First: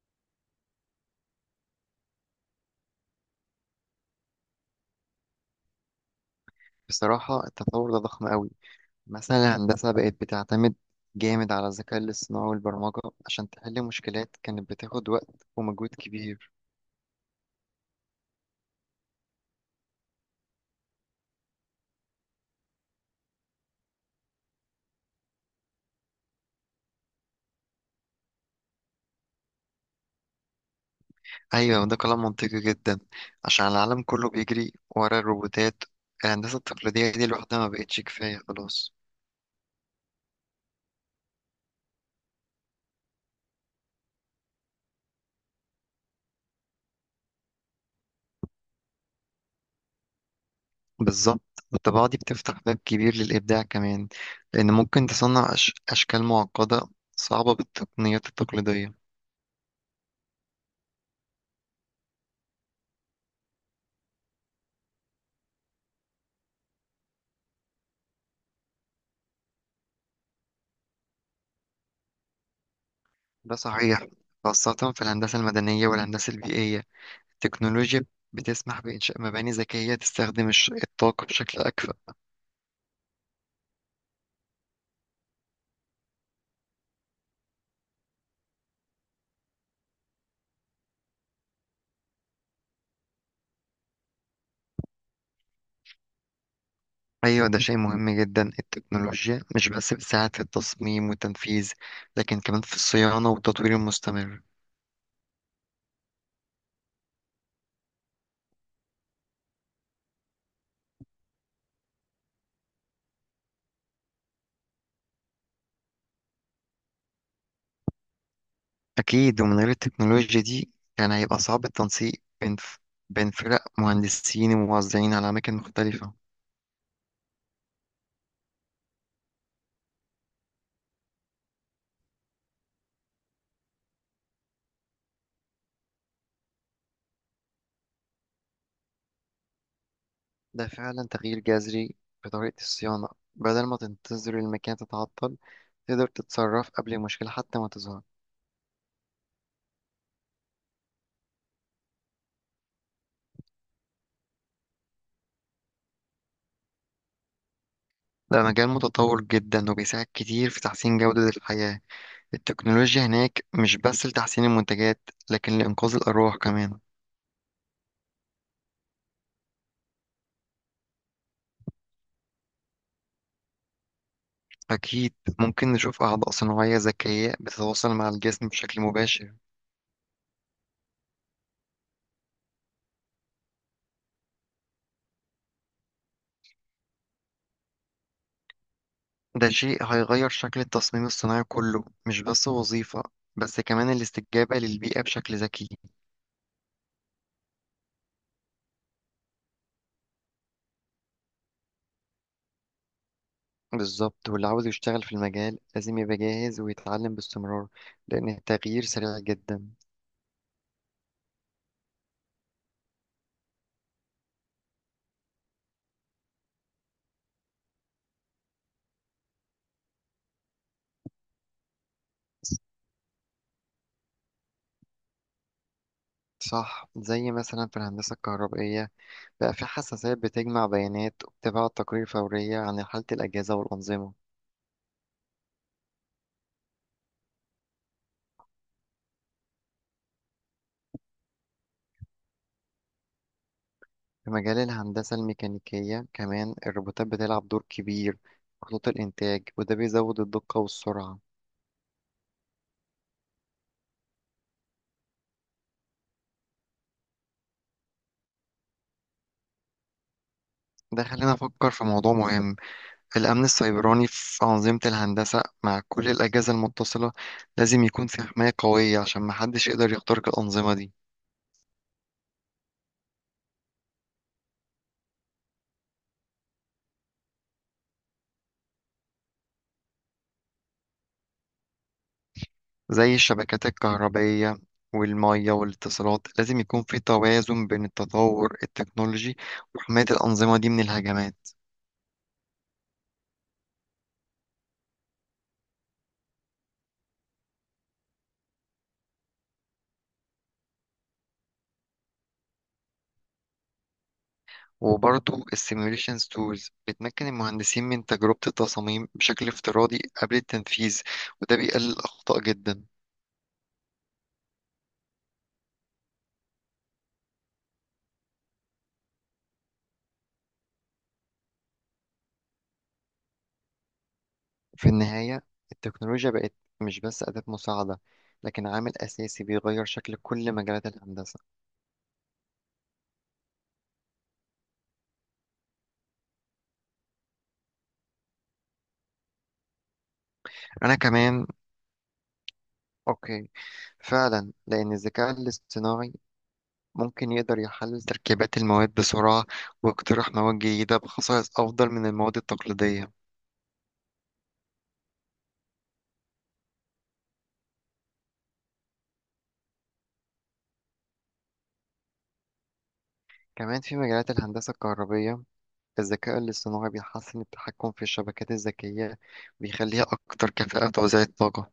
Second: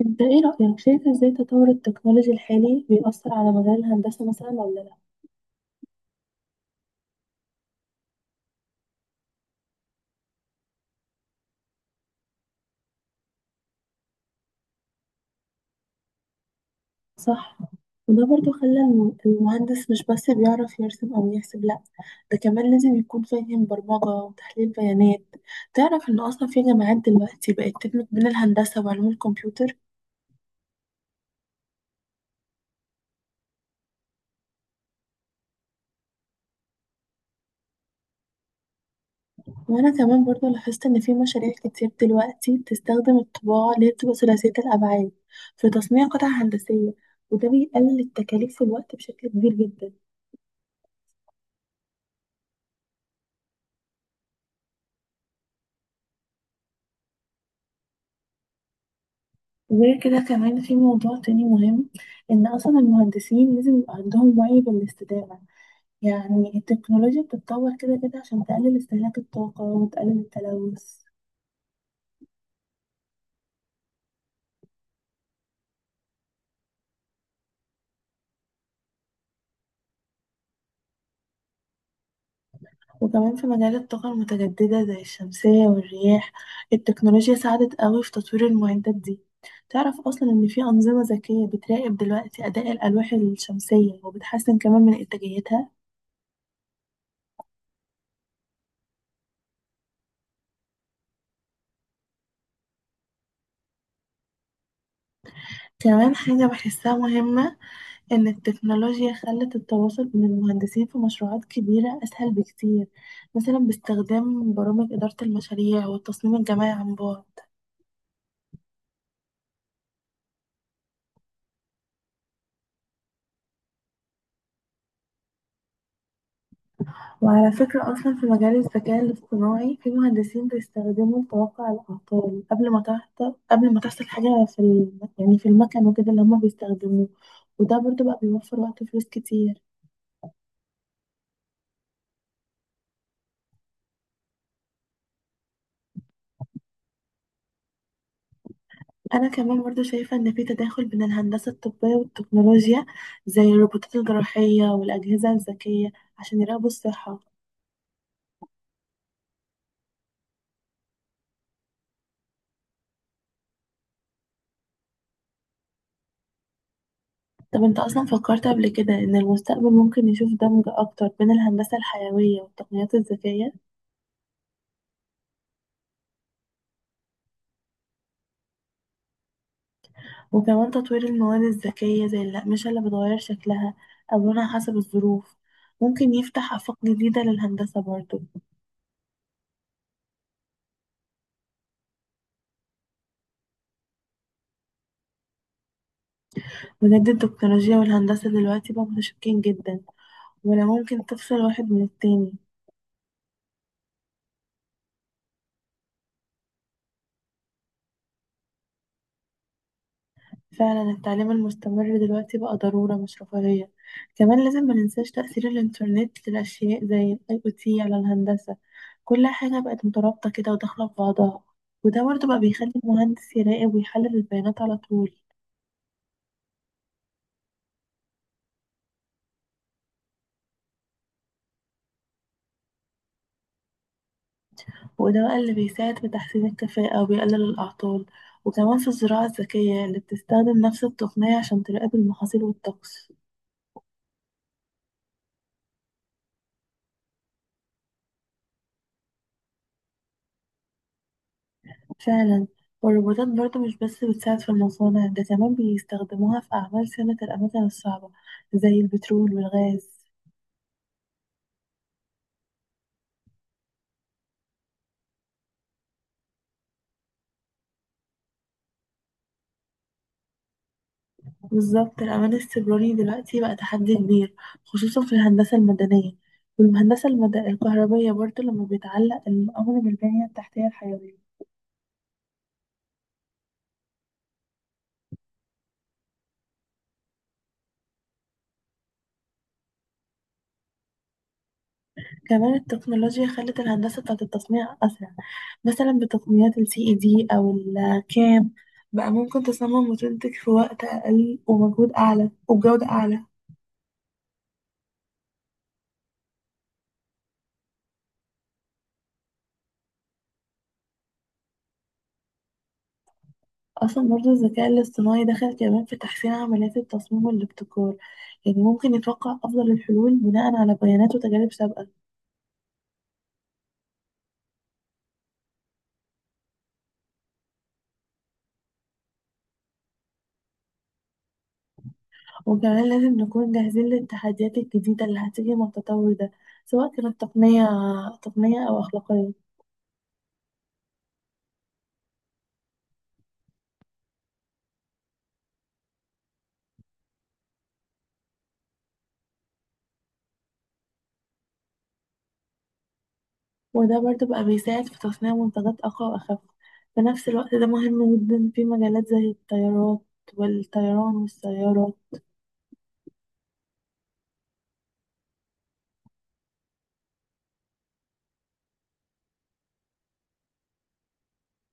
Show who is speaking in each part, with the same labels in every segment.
Speaker 1: انت ايه رأيك شايف ازاي تطور التكنولوجيا الحالي بيأثر على مجال الهندسة مثلا ولا لا؟
Speaker 2: بصراحة التطور ده ضخم قوي. مثلا الهندسة بقت بتعتمد جامد على الذكاء الاصطناعي والبرمجة عشان تحل مشكلات كانت بتاخد وقت ومجهود كبير.
Speaker 1: صح، وده برضو خلى المهندس مش بس بيعرف يرسم او يحسب لا، ده كمان لازم يكون فاهم برمجة وتحليل بيانات. تعرف ان اصلا في جامعات دلوقتي بقت تدمج بين الهندسة وعلوم الكمبيوتر.
Speaker 2: أيوة، وده كلام منطقي جدا عشان العالم كله بيجري ورا الروبوتات. الهندسة التقليدية دي لوحدها ما بقتش كفاية خلاص.
Speaker 1: وانا كمان برضو لاحظت ان في مشاريع كتير دلوقتي بتستخدم الطباعة اللي هي بتبقى ثلاثية الابعاد في تصنيع قطع هندسية، وده بيقلل التكاليف في الوقت بشكل كبير جدا.
Speaker 2: بالظبط، والطباعة دي بتفتح باب كبير للإبداع كمان، لأن ممكن تصنع أشكال معقدة صعبة بالتقنيات التقليدية.
Speaker 1: غير كده كمان في موضوع تاني مهم، إن أصلا المهندسين لازم يبقى عندهم وعي بالاستدامة. يعني التكنولوجيا بتتطور كده كده عشان تقلل استهلاك الطاقة وتقلل التلوث.
Speaker 2: ده صحيح، خاصة في الهندسة المدنية والهندسة البيئية. التكنولوجيا بتسمح بإنشاء مباني ذكية تستخدم الطاقة بشكل أكفأ.
Speaker 1: وكمان في مجال الطاقة المتجددة زي الشمسية والرياح، التكنولوجيا ساعدت قوي في تطوير المعدات دي. تعرف أصلا إن في أنظمة ذكية بتراقب دلوقتي أداء الألواح الشمسية وبتحسن كمان من إنتاجيتها.
Speaker 2: أيوة، ده شيء مهم جدا. التكنولوجيا مش بس بتساعد في التصميم والتنفيذ، لكن كمان في الصيانة والتطوير المستمر.
Speaker 1: كمان حاجة بحسها مهمة، إن التكنولوجيا خلت التواصل بين المهندسين في مشروعات كبيرة أسهل بكتير، مثلا باستخدام برامج إدارة المشاريع والتصميم الجماعي عن بعد.
Speaker 2: أكيد، ومن غير التكنولوجيا دي كان هيبقى صعب التنسيق بين بين فرق مهندسين وموزعين على أماكن مختلفة.
Speaker 1: وعلى فكرة أصلا في مجال الذكاء الاصطناعي في مهندسين بيستخدموا توقع الأعطال قبل ما تحصل حاجة في يعني في المكن وكده اللي هما بيستخدموه، وده برضو بقى بيوفر وقت وفلوس كتير.
Speaker 2: ده فعلا تغيير جذري في طريقة الصيانة. بدل ما تنتظر المكان تتعطل، تقدر تتصرف قبل المشكلة حتى ما تظهر.
Speaker 1: أنا كمان برضو شايفة إن في تداخل بين الهندسة الطبية والتكنولوجيا، زي الروبوتات الجراحية والأجهزة الذكية عشان يراقبوا الصحة.
Speaker 2: ده مجال متطور جدا وبيساعد كتير في تحسين جودة الحياة. التكنولوجيا هناك مش بس لتحسين المنتجات، لكن لإنقاذ الأرواح كمان.
Speaker 1: طب أنت أصلا فكرت قبل كده إن المستقبل ممكن يشوف دمج أكتر بين الهندسة الحيوية والتقنيات الذكية؟
Speaker 2: أكيد، ممكن نشوف أعضاء صناعية ذكية بتتواصل مع الجسم بشكل مباشر.
Speaker 1: وكمان تطوير المواد الذكية زي الأقمشة اللي بتغير شكلها أو لونها حسب الظروف، ممكن يفتح آفاق جديدة للهندسة برضو.
Speaker 2: ده شيء هيغير شكل التصميم الصناعي كله، مش بس وظيفة بس كمان الاستجابة للبيئة بشكل ذكي.
Speaker 1: بجد التكنولوجيا والهندسة دلوقتي بقوا متشابكين جدا، ولا ممكن تفصل واحد من التاني.
Speaker 2: بالظبط، واللي عاوز يشتغل في المجال لازم يبقى جاهز ويتعلم باستمرار، لأن التغيير سريع جدا.
Speaker 1: فعلا التعليم المستمر دلوقتي بقى ضرورة مش رفاهية. كمان لازم ما ننساش تأثير الإنترنت للأشياء زي ال IoT على الهندسة. كل حاجة بقت مترابطة كده وداخلة في بعضها، وده برضه بقى بيخلي المهندس يراقب ويحلل البيانات على طول.
Speaker 2: صح، زي مثلا في الهندسة الكهربائية بقى في حساسات بتجمع بيانات وبتبعت تقارير فورية عن حالة الأجهزة والأنظمة.
Speaker 1: وده بقى اللي بيساعد في تحسين الكفاءة وبيقلل الأعطال، وكمان في الزراعة الذكية اللي بتستخدم نفس التقنية عشان تراقب المحاصيل والطقس.
Speaker 2: في مجال الهندسة الميكانيكية كمان الروبوتات بتلعب دور كبير في خطوط الإنتاج، وده بيزود الدقة والسرعة.
Speaker 1: فعلا. والروبوتات برضو مش بس بتساعد في المصانع، ده كمان بيستخدموها في أعمال صيانة الأماكن الصعبة زي البترول والغاز.
Speaker 2: ده خلينا نفكر في موضوع مهم: الأمن السيبراني في أنظمة الهندسة. مع كل الأجهزة المتصلة لازم يكون في حماية قوية عشان محدش يقدر يخترق الأنظمة دي.
Speaker 1: بالظبط الأمان السيبراني دلوقتي بقى تحدي كبير، خصوصا في الهندسة المدنية الكهربية برضو لما بيتعلق الأمر بالبنية التحتية الحيوية.
Speaker 2: زي الشبكات الكهربائية والمية والاتصالات، لازم يكون في توازن بين التطور التكنولوجي وحماية الأنظمة دي من الهجمات.
Speaker 1: كمان التكنولوجيا خلت الهندسة بتاعت التصنيع أسرع، مثلا بتقنيات ال CAD أو ال CAM بقى ممكن تصمم وتنتج في وقت أقل ومجهود أعلى وبجودة أعلى.
Speaker 2: وبرضه السيميوليشن تولز بتمكن المهندسين من تجربة التصاميم بشكل افتراضي قبل التنفيذ، وده بيقلل الأخطاء جدا.
Speaker 1: أصلا برضو الذكاء الاصطناعي دخل كمان في تحسين عمليات التصميم والابتكار، يعني ممكن يتوقع أفضل الحلول بناء على بيانات وتجارب سابقة.
Speaker 2: في النهاية، التكنولوجيا بقت مش بس أداة مساعدة، لكن عامل أساسي بيغير شكل كل مجالات الهندسة.
Speaker 1: وكمان لازم نكون جاهزين للتحديات الجديدة اللي هتيجي مع التطور ده، سواء كانت تقنية أو أخلاقية.
Speaker 2: أنا كمان أوكي، فعلا، لأن الذكاء الاصطناعي ممكن يقدر يحلل تركيبات المواد بسرعة ويقترح مواد جديدة بخصائص أفضل من المواد التقليدية.
Speaker 1: وده برضو بقى بيساعد في تصنيع منتجات أقوى وأخف في نفس الوقت، ده مهم جدا في مجالات زي الطيارات والطيران والسيارة.
Speaker 2: كمان في مجالات الهندسة الكهربية، الذكاء الاصطناعي بيحسن التحكم في الشبكات الذكية، بيخليها أكتر كفاءة في توزيع الطاقة.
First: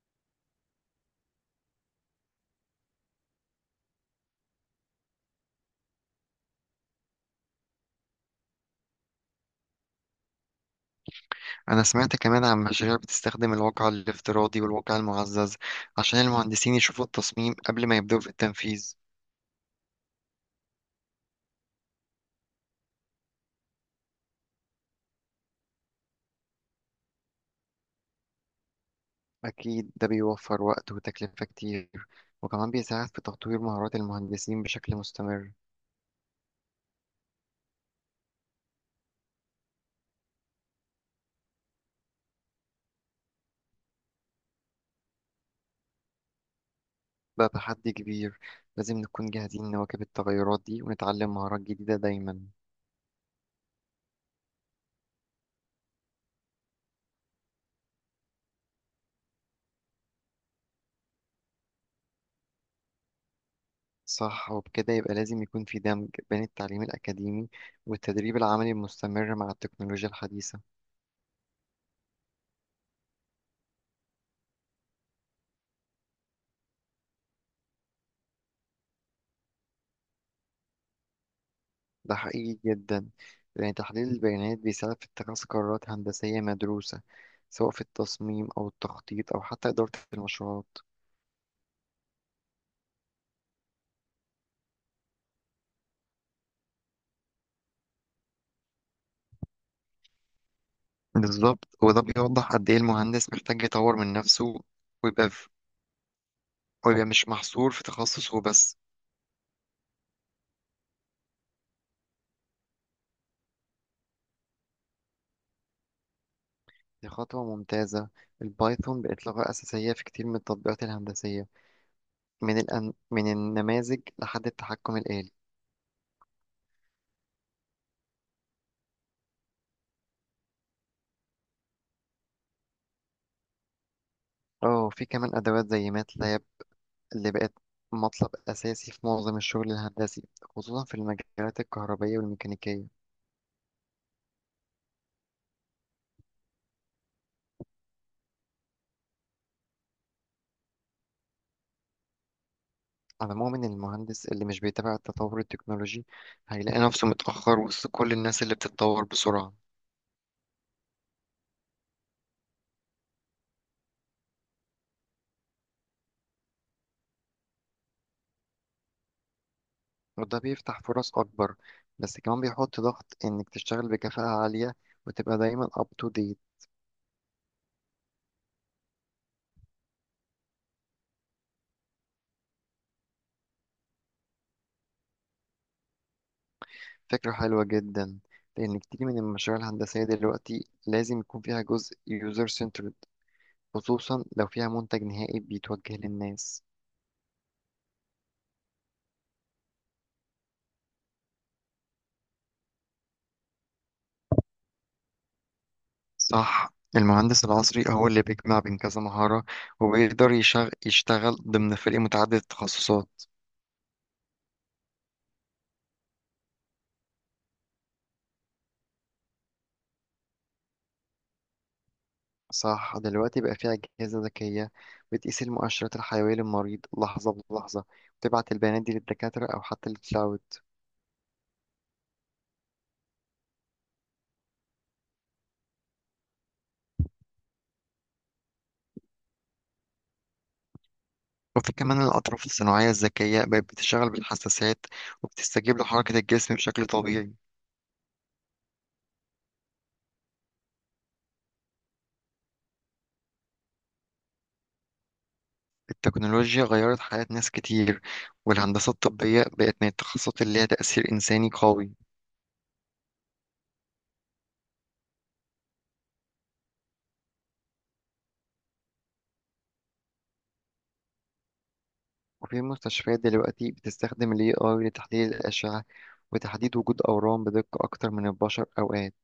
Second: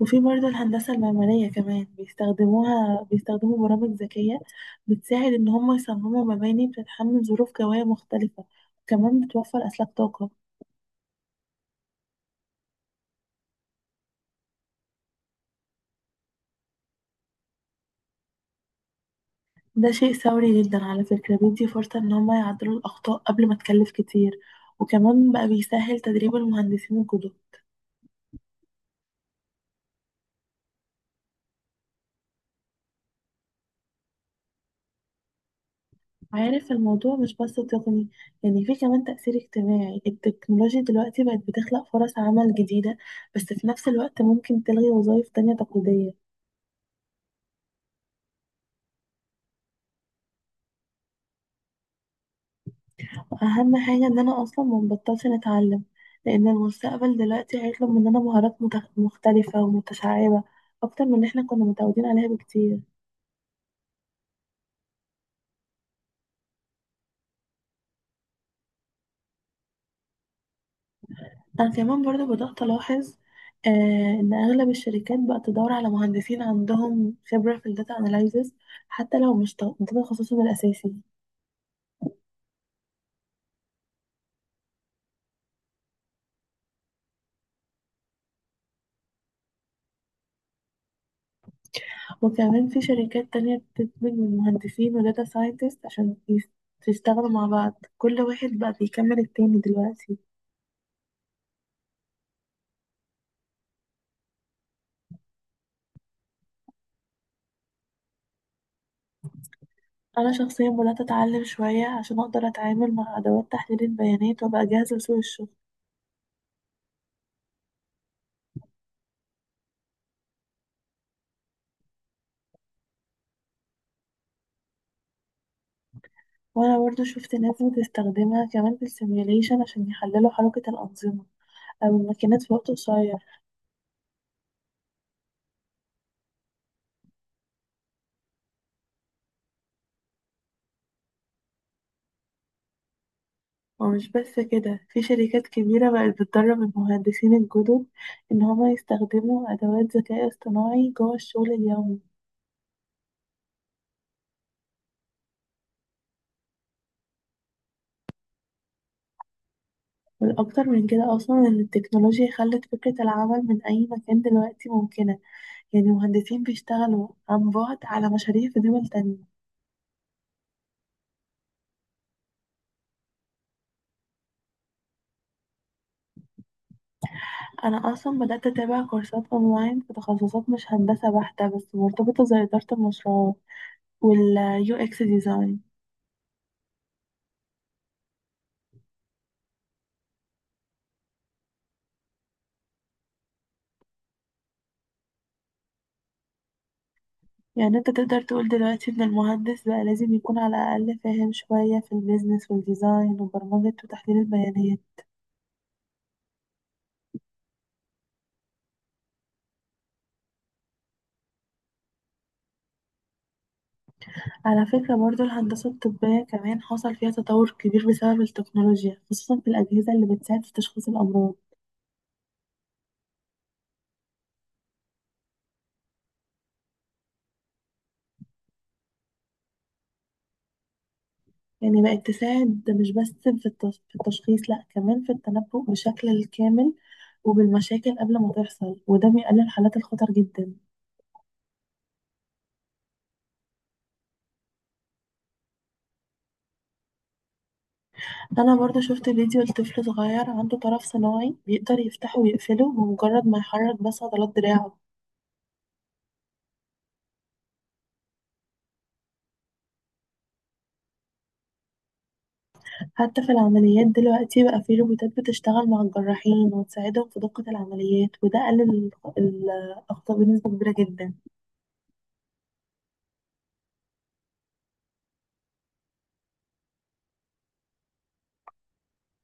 Speaker 1: وفي برضه الهندسة المعمارية كمان بيستخدموا برامج ذكية بتساعد إن هم يصمموا مباني بتتحمل ظروف جوية مختلفة، كمان بتوفر أسلاك طاقة.
Speaker 2: أنا سمعت كمان عن مشاريع بتستخدم الواقع الافتراضي والواقع المعزز عشان المهندسين يشوفوا التصميم قبل ما يبدأوا في التنفيذ.
Speaker 1: ده شيء ثوري جدا على فكرة، بيدي فرصة إن هم يعدلوا الأخطاء قبل ما تكلف كتير، وكمان بقى بيسهل تدريب المهندسين الجدد.
Speaker 2: أكيد، ده بيوفر وقت وتكلفة كتير، وكمان بيساعد في تطوير مهارات المهندسين بشكل مستمر.
Speaker 1: عارف الموضوع مش بس تقني، يعني في كمان تأثير اجتماعي. التكنولوجيا دلوقتي بقت بتخلق فرص عمل جديدة، بس في نفس الوقت ممكن تلغي وظائف تانية تقليدية.
Speaker 2: بقى تحدي كبير، لازم نكون جاهزين نواكب التغيرات دي ونتعلم مهارات جديدة دايما.
Speaker 1: اهم حاجه ان انا اصلا ما بطلش نتعلم، لان المستقبل دلوقتي هيطلب مننا مهارات مختلفه ومتشعبه اكتر من اللي احنا كنا متعودين عليها بكتير.
Speaker 2: صح، وبكده يبقى لازم يكون في دمج بين التعليم الأكاديمي والتدريب العملي المستمر مع التكنولوجيا الحديثة.
Speaker 1: انا كمان برضو بدات الاحظ، آه، ان اغلب الشركات بقت تدور على مهندسين عندهم خبره في الداتا اناليزز، حتى لو مش ده تخصصهم الاساسي.
Speaker 2: ده حقيقي جدا، لأن تحليل البيانات بيساعد في اتخاذ قرارات هندسية مدروسة، سواء في التصميم أو التخطيط أو حتى إدارة المشروعات.
Speaker 1: وكمان في شركات تانية بتدمج من مهندسين وداتا ساينتست عشان يشتغلوا مع بعض، كل واحد بقى بيكمل التاني دلوقتي.
Speaker 2: بالظبط، وده بيوضح قد إيه المهندس محتاج يطور من نفسه ويبقى في... ويبقى مش محصور في تخصصه بس.
Speaker 1: انا شخصيا بدات اتعلم شويه عشان اقدر اتعامل مع ادوات تحليل البيانات وابقى جاهزه لسوق الشغل.
Speaker 2: دي خطوة ممتازة. البايثون بقت لغة أساسية في كتير من التطبيقات الهندسية، من النماذج لحد التحكم الآلي.
Speaker 1: وانا برضو شفت ناس بتستخدمها كمان في السيميوليشن عشان يحللوا حركه الانظمه او الماكينات في وقت قصير.
Speaker 2: اه، في كمان أدوات زي ماتلاب اللي بقت مطلب أساسي في معظم الشغل الهندسي، خصوصا في المجالات الكهربائية والميكانيكية.
Speaker 1: ومش بس كده في شركات كبيره بقت بتدرب المهندسين الجدد ان هما يستخدموا ادوات ذكاء اصطناعي جوه الشغل اليومي.
Speaker 2: على العموم، إن المهندس اللي مش بيتابع التطور التكنولوجي هيلاقي نفسه متأخر وسط كل الناس اللي بتتطور بسرعة.
Speaker 1: والأكتر من كده أصلا إن التكنولوجيا خلت فكرة العمل من أي مكان دلوقتي ممكنة، يعني مهندسين بيشتغلوا عن بعد على مشاريع في دول تانية.
Speaker 2: وده بيفتح فرص أكبر، بس كمان بيحط ضغط إنك تشتغل بكفاءة عالية وتبقى دايما up to date.
Speaker 1: انا اصلا بدات اتابع كورسات اونلاين في تخصصات مش هندسه بحته بس مرتبطه زي اداره المشروعات واليو اكس ديزاين.
Speaker 2: فكرة حلوة جدا، لأن كتير من المشاريع الهندسية دلوقتي لازم يكون فيها جزء user centered، خصوصا لو فيها منتج نهائي بيتوجه للناس.
Speaker 1: يعني انت تقدر تقول دلوقتي ان المهندس بقى لازم يكون على الاقل فاهم شويه في البيزنس والديزاين وبرمجه وتحليل البيانات.
Speaker 2: صح، المهندس العصري هو اللي بيجمع بين كذا مهارة، وبيقدر يشتغل ضمن فريق متعدد التخصصات.
Speaker 1: على فكره برضو الهندسه الطبيه كمان حصل فيها تطور كبير بسبب التكنولوجيا، خصوصا في الاجهزه اللي بتساعد في تشخيص الامراض.
Speaker 2: صح، دلوقتي بقى فيها أجهزة ذكية بتقيس المؤشرات الحيوية للمريض لحظة بلحظة، وتبعت البيانات دي للدكاترة أو حتى للكلاود.
Speaker 1: يعني بقت تساعد مش بس في في التشخيص لا، كمان في التنبؤ بشكل الكامل وبالمشاكل قبل ما تحصل، وده بيقلل حالات الخطر جدا.
Speaker 2: وفي كمان الأطراف الصناعية الذكية بقت بتشتغل بالحساسات وبتستجيب لحركة الجسم بشكل طبيعي.
Speaker 1: انا برضو شفت فيديو لطفل صغير عنده طرف صناعي بيقدر يفتحه ويقفله بمجرد ما يحرك بس عضلات دراعه.
Speaker 2: التكنولوجيا غيرت حياة ناس كتير، والهندسة الطبية بقت من التخصصات اللي ليها تأثير إنساني قوي.
Speaker 1: حتى في العمليات دلوقتي بقى في روبوتات بتشتغل مع الجراحين وتساعدهم في دقة العمليات، وده قلل ال- الأخطاء بنسبة كبيرة جدا.
Speaker 2: وفي مستشفيات دلوقتي بتستخدم ال AI لتحليل الأشعة وتحديد وجود أورام بدقة أكتر من البشر أوقات.